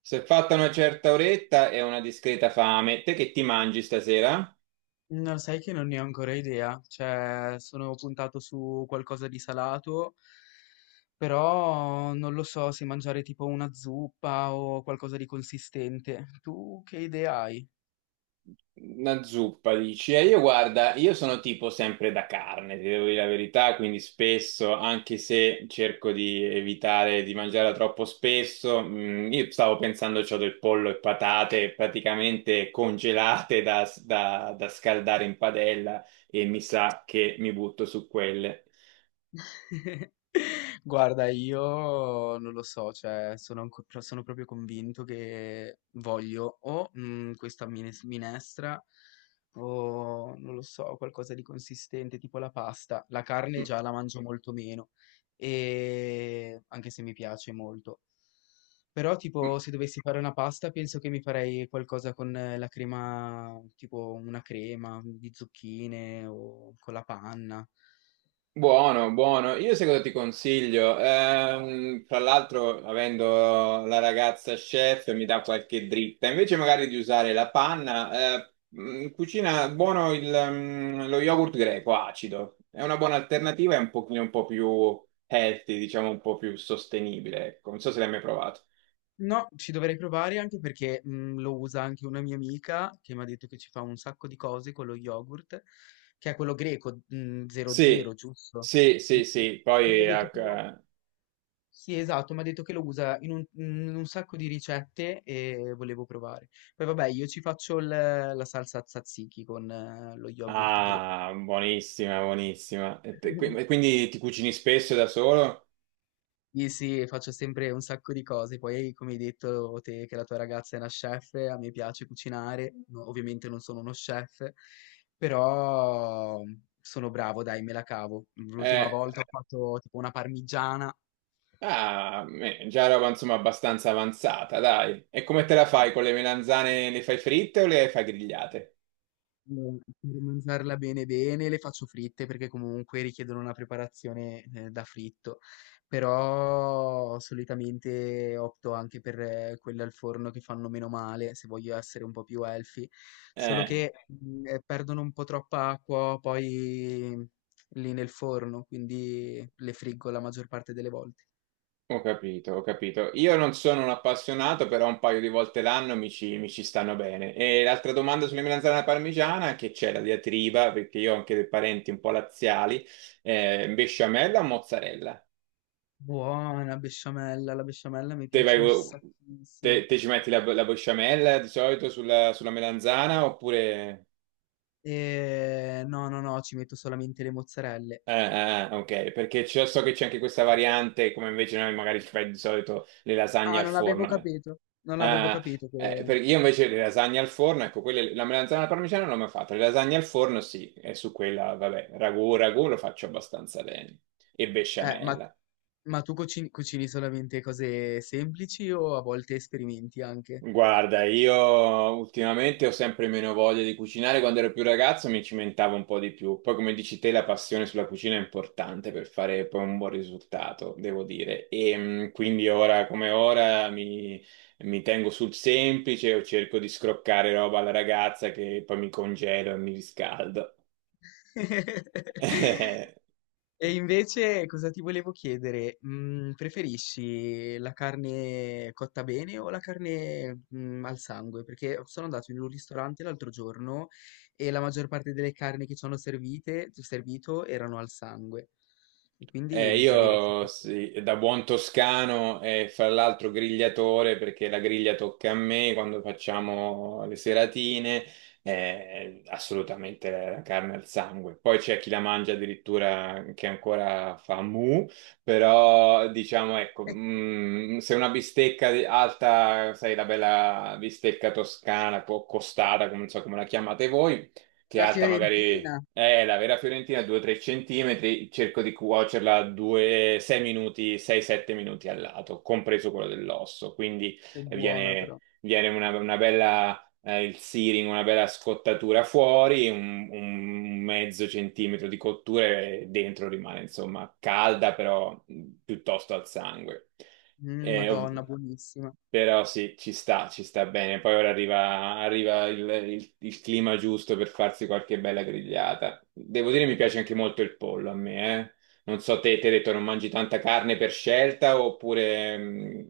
Se è fatta una certa oretta e una discreta fame, te che ti mangi stasera? No, sai che non ne ho ancora idea, cioè sono puntato su qualcosa di salato, però non lo so se mangiare tipo una zuppa o qualcosa di consistente. Tu che idea hai? Una zuppa, dici. E io guarda, io sono tipo sempre da carne, ti devo dire la verità, quindi spesso, anche se cerco di evitare di mangiarla troppo spesso, io stavo pensando c'ho del pollo e patate praticamente congelate da scaldare in padella e mi sa che mi butto su quelle. Guarda, io non lo so, cioè sono, proprio convinto che voglio o questa minestra o non lo so, qualcosa di consistente tipo la pasta. La carne Mm, già la mangio molto meno, anche se mi piace molto. Però mm. tipo se dovessi fare una pasta penso che mi farei qualcosa con la crema, tipo una crema di zucchine o con la panna. Buono, buono. Io sai cosa ti consiglio? Tra l'altro, avendo la ragazza chef, mi dà qualche dritta. Invece magari di usare la panna, cucina buono lo yogurt greco acido. È una buona alternativa, è un pochino un po' più healthy, diciamo un po' più sostenibile. Ecco. Non so se l'hai mai provato. No, ci dovrei provare anche perché, lo usa anche una mia amica che m'ha detto che ci fa un sacco di cose con lo yogurt, che è quello greco, 00, Sì, giusto? sì, sì, Mh. sì. E mi Poi, ha detto che ecco. lo Sì, esatto, m'ha detto che lo usa in un sacco di ricette e volevo provare. Poi vabbè, io ci faccio il la salsa tzatziki con lo yogurt greco. Ah, buonissima, buonissima. E quindi ti cucini spesso da solo? Sì, sì, faccio sempre un sacco di cose. Poi, come hai detto te, che la tua ragazza è una chef, a me piace cucinare. No, ovviamente non sono uno chef, però sono bravo, dai, me la cavo. L'ultima Eh, volta ho fatto tipo una parmigiana. Ah, beh, già roba insomma abbastanza avanzata, dai. E come te la fai con le melanzane? Le fai fritte o le fai grigliate? Allora, per mangiarla bene bene le faccio fritte perché comunque richiedono una preparazione da fritto, però solitamente opto anche per quelle al forno che fanno meno male se voglio essere un po' più healthy, solo Eh, che perdono un po' troppa acqua poi lì nel forno, quindi le friggo la maggior parte delle volte. ho capito, ho capito. Io non sono un appassionato, però un paio di volte l'anno mi ci stanno bene. E l'altra domanda sulle melanzane alla parmigiana, che c'è la diatriba, perché io ho anche dei parenti un po' laziali, besciamella o mozzarella? Buona besciamella, la besciamella mi Te, vai, piace un te, sacchissimo. te ci metti la besciamella di solito sulla melanzana oppure. No, no, no, ci metto solamente le mozzarelle. Ok, perché so che c'è anche questa variante, come invece noi magari ci fai di solito le lasagne Ah, al non avevo forno. capito. Non avevo Ah, capito che. Io invece le lasagne al forno, ecco, quelle, la melanzana alla parmigiana non l'ho mai fatta, le lasagne al forno sì, e su quella, vabbè, ragù lo faccio abbastanza bene, e Ma, besciamella. Tu cucini solamente cose semplici o a volte sperimenti anche? Guarda, io ultimamente ho sempre meno voglia di cucinare. Quando ero più ragazzo mi cimentavo un po' di più. Poi, come dici te, la passione sulla cucina è importante per fare poi un buon risultato, devo dire. E quindi ora come ora mi tengo sul semplice o cerco di scroccare roba alla ragazza che poi mi congelo e mi riscaldo. E invece cosa ti volevo chiedere? Preferisci la carne cotta bene o la carne, al sangue? Perché sono andato in un ristorante l'altro giorno e la maggior parte delle carni che ci hanno servito erano al sangue. E quindi mi chiedevo se io fosse sì, da buon toscano e fra l'altro grigliatore perché la griglia tocca a me quando facciamo le seratine, assolutamente la carne al sangue. Poi c'è chi la mangia addirittura che ancora fa mu, però diciamo ecco, se una bistecca alta, sai, la bella bistecca toscana, costata, come non so come la chiamate voi, che è una alta magari fiorentina. è la vera Fiorentina 2-3 centimetri, cerco di cuocerla 2, 6 minuti, 6-7 minuti al lato, compreso quello dell'osso, quindi Che buona viene, però. viene una bella, il searing, una bella scottatura fuori, un mezzo centimetro di cottura e dentro rimane insomma calda, però piuttosto al sangue. Eh, ov- Madonna, buonissima. però sì, ci sta bene. Poi ora arriva il clima giusto per farsi qualche bella grigliata. Devo dire, mi piace anche molto il pollo a me, eh. Non so, te, ti hai detto non mangi tanta carne per scelta oppure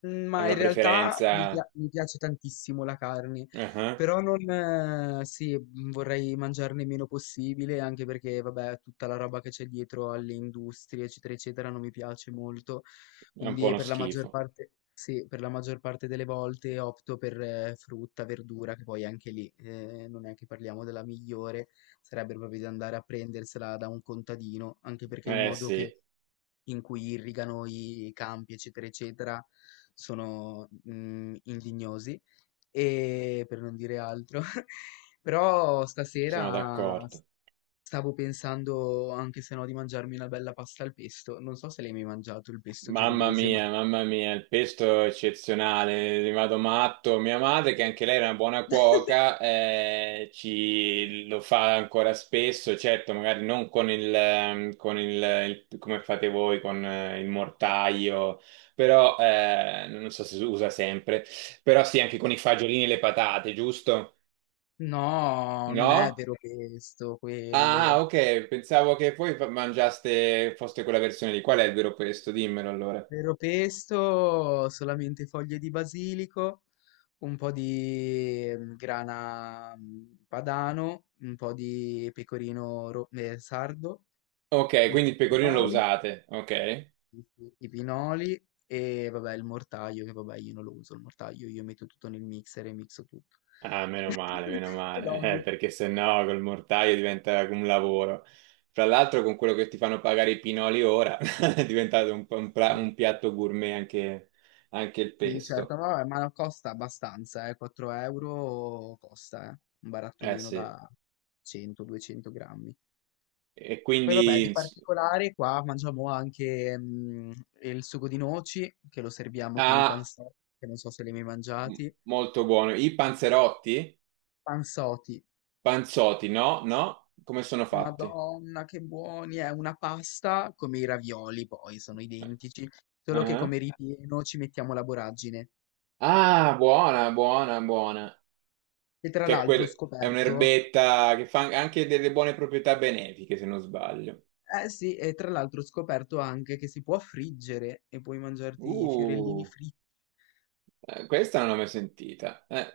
Mhmm, è ma in una realtà mi preferenza? pia mi piace tantissimo la carne, Ah, ah. però non sì, vorrei mangiarne meno possibile, anche perché vabbè, tutta la roba che c'è dietro alle industrie, eccetera, eccetera, non mi piace molto. È un po' Quindi uno per la maggior schifo. parte sì, per la maggior parte delle volte opto per frutta, verdura, che poi anche lì, non è che parliamo della migliore, sarebbe proprio di andare a prendersela da un contadino, anche perché il Eh modo sì, che in cui irrigano i campi, eccetera, eccetera, sono indignosi, e per non dire altro. Però sono stasera d'accordo. stavo pensando anche se no di mangiarmi una bella pasta al pesto. Non so se l'hai mai mangiato il pesto genovese, ma. Mamma mia, il pesto è eccezionale, ne vado matto. Mia madre, che anche lei era una buona cuoca, ci lo fa ancora spesso, certo, magari non con il, come fate voi, con il mortaio, però non so se si usa sempre, però sì, anche con i fagiolini e le patate, giusto? No, non è No? vero pesto Ah, quello. ok, pensavo che voi mangiaste, foste quella versione lì. Qual è il vero pesto? Dimmelo allora. Vero pesto, solamente foglie di basilico, un po' di grana padano, un po' di pecorino sardo, Ok, i quindi il pecorino lo pinoli, usate, ok? i pinoli e vabbè il mortaio, che vabbè io non lo uso il mortaio, io metto tutto nel mixer e mixo tutto. Ah, meno E male, l'olio. perché sennò col mortaio diventa un lavoro. Fra l'altro con quello che ti fanno pagare i pinoli ora è diventato un po' Sì, un piatto gourmet anche, anche il sì, certo, pesto. ma, vabbè, costa abbastanza, 4 € costa, un Eh barattolino sì, da 100-200 grammi. e Poi vabbè, quindi. di particolare qua mangiamo anche il sugo di noci, che lo serviamo con i Ah, panzotti, che non so se li hai mai m- mangiati. molto buono. I panzerotti? Panzotti, Panzotti, no? No? Come sono fatti? madonna che buoni, è una pasta come i ravioli poi, sono Eh, identici, Ah, solo che come ah. ripieno ci mettiamo la voragine. Ah, buona, buona, buona. E tra Che è, l'altro ho è scoperto, un'erbetta che fa anche delle buone proprietà benefiche, se non sbaglio. eh sì, e tra l'altro ho scoperto anche che si può friggere e puoi mangiarti i fiorellini Uh, fritti. Questa non l'ho mai sentita.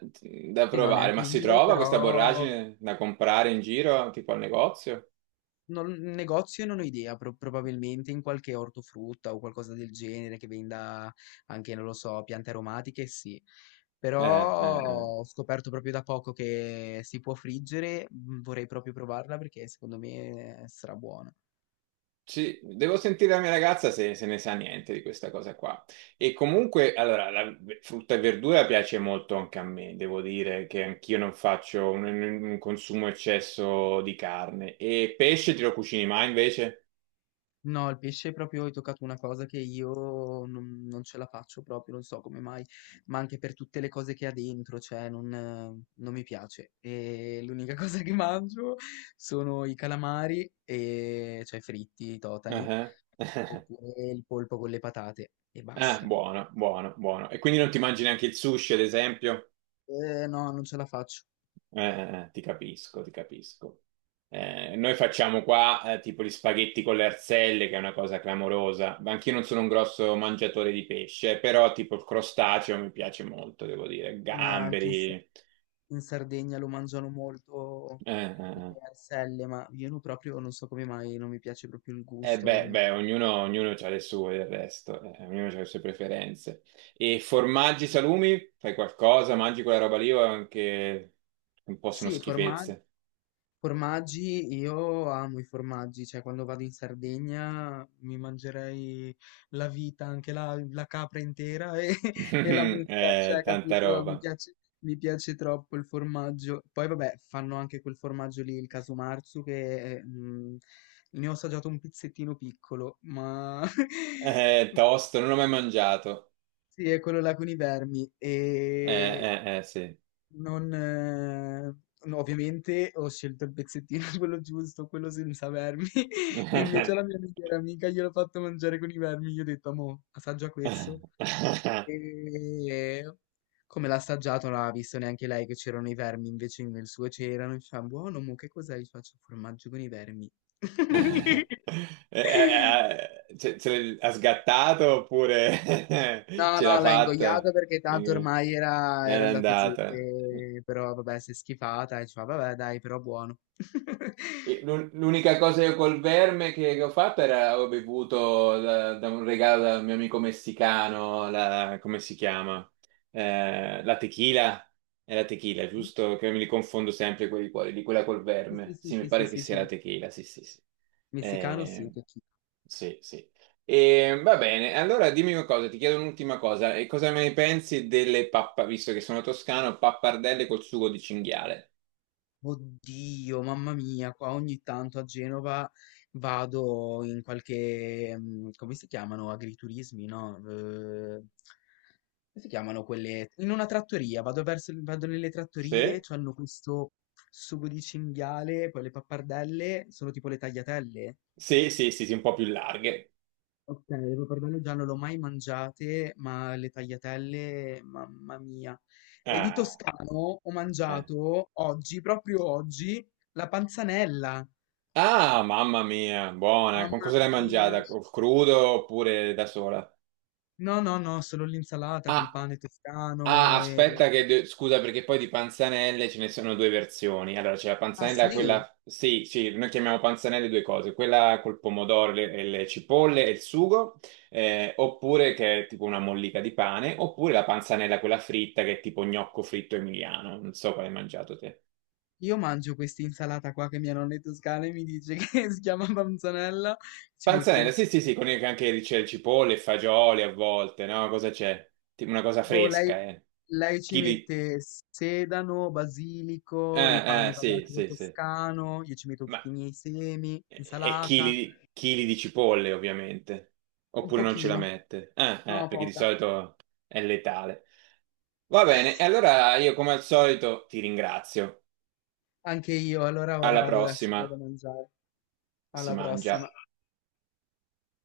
Da Sì, no, provare, neanche ma si io, trova questa però. borragine da comprare in giro, tipo al negozio? Non, In negozio non ho idea, probabilmente in qualche ortofrutta o qualcosa del genere che venda anche, non lo so, piante aromatiche, sì. Eh, Però eh, eh. ho scoperto proprio da poco che si può friggere, vorrei proprio provarla perché secondo me sarà buona. Sì, devo sentire la mia ragazza se ne sa niente di questa cosa qua. E comunque, allora, la frutta e verdura piace molto anche a me, devo dire che anch'io non faccio un consumo eccesso di carne. E pesce te lo cucini mai invece? No, il pesce proprio hai toccato una cosa che io non ce la faccio proprio, non so come mai, ma anche per tutte le cose che ha dentro, cioè non mi piace. E l'unica cosa che mangio sono i calamari, cioè fritti, i totani, Ah, ah. oppure il polpo con le patate e Ah, basta. buono, buono, buono. E quindi non ti mangi neanche il sushi, ad esempio? No, non ce la faccio. Eh, ti capisco, ti capisco. Noi facciamo qua tipo gli spaghetti con le arzelle, che è una cosa clamorosa. Ma anch'io non sono un grosso mangiatore di pesce, però tipo il crostaceo mi piace molto, devo dire. Anche in, Gamberi. Sardegna lo mangiano molto eh, eh. le arselle, ma io proprio non so come mai, non mi piace proprio il Eh gusto. beh, ognuno ha le sue del resto, ognuno ha le sue preferenze. E formaggi, salumi, fai qualcosa, mangi quella roba lì o anche un po' sono Sì, formaggi. schifezze? Formaggi, io amo i formaggi, cioè quando vado in Sardegna mi mangerei la vita, anche la capra intera e, e la mucca, Eh, cioè tanta capito? Roba. Mi piace troppo il formaggio. Poi vabbè, fanno anche quel formaggio lì, il marzu che è, ne ho assaggiato un pizzettino piccolo, ma Tosto, non l'ho mai mangiato. sì, è quello là con i vermi. Eh, E eh, eh, sì. non, no, ovviamente ho scelto il pezzettino, quello giusto, quello senza vermi, e invece alla mia migliore amica gliel'ho fatto mangiare con i vermi. Gli ho detto, mo, assaggia questo. E come l'ha assaggiato, non ha visto neanche lei che c'erano i vermi, invece nel suo c'erano. E fa, buono, mo, che cos'è? Gli faccio formaggio con i vermi. Ce l'ha sgattato oppure No, ce l'ha no, l'ha fatta? ingoiato perché tanto Ok. ormai era Era andato giù, andata. Però vabbè, si è schifata e ci fa, vabbè, dai, però buono. E l'unica cosa io col verme che ho fatto era ho bevuto da un regalo da un mio amico messicano, la, come si chiama? La tequila. È la tequila, giusto? Che mi li confondo sempre quelli cuori, di quella col Sì, sì, verme. sì, Sì, mi sì, sì, pare che sì, sia la sì, tequila, sì, sì, sì. messicano Eh, sì. sì, sì. E, va bene, allora dimmi una cosa, ti chiedo un'ultima cosa. E cosa ne pensi delle pappa, visto che sono toscano, pappardelle col sugo di cinghiale? Oddio, mamma mia, qua ogni tanto a Genova vado in qualche, come si chiamano, agriturismi, no? Come si chiamano quelle? In una trattoria, vado nelle trattorie, Sì, c'hanno questo sugo di cinghiale, poi le pappardelle, sono tipo le tagliatelle. sì, sì, sì, sì, un po' più larghe. Ok, le pappardelle già non le ho mai mangiate, ma le tagliatelle, mamma mia. E di Ah, toscano ho eh. mangiato oggi, proprio oggi, la panzanella. Ah, mamma mia, buona. Con Mamma cosa l'hai mia. mangiata? Crudo oppure da sola? No, no, no, solo l'insalata col Ah, pane ah, toscano aspetta e. che, Scusa, perché poi di panzanelle ce ne sono due versioni. Allora, c'è la Ah panzanella, sì, quella. Sì, sì, noi chiamiamo panzanelle due cose. Quella col pomodoro e le cipolle e il sugo, oppure che è tipo una mollica di pane, oppure la panzanella quella fritta che è tipo gnocco fritto emiliano. Non so quale hai mangiato te. io mangio questa insalata qua che mia nonna è toscana e mi dice che si chiama panzanella, ci mette Panzanella, il... sì, se- sì, sì, con anche c'è le cipolle, fagioli a volte, no? Cosa c'è? Tipo una cosa Boh, fresca, eh. lei ci Chili. mette sedano, basilico, il Eh, pane eh, vabbè sì, quello sì, sì. toscano, io ci metto Ma. tutti i miei semi, E insalata, chili, chili di cipolle, ovviamente. un Oppure non ce la pochino, mette. Eh, eh, no, perché di poca, solito è letale. Va bene, e allora io come al solito ti ringrazio. anche io, allora ora Alla vado adesso, prossima, vado a mangiare, si alla mangia. prossima.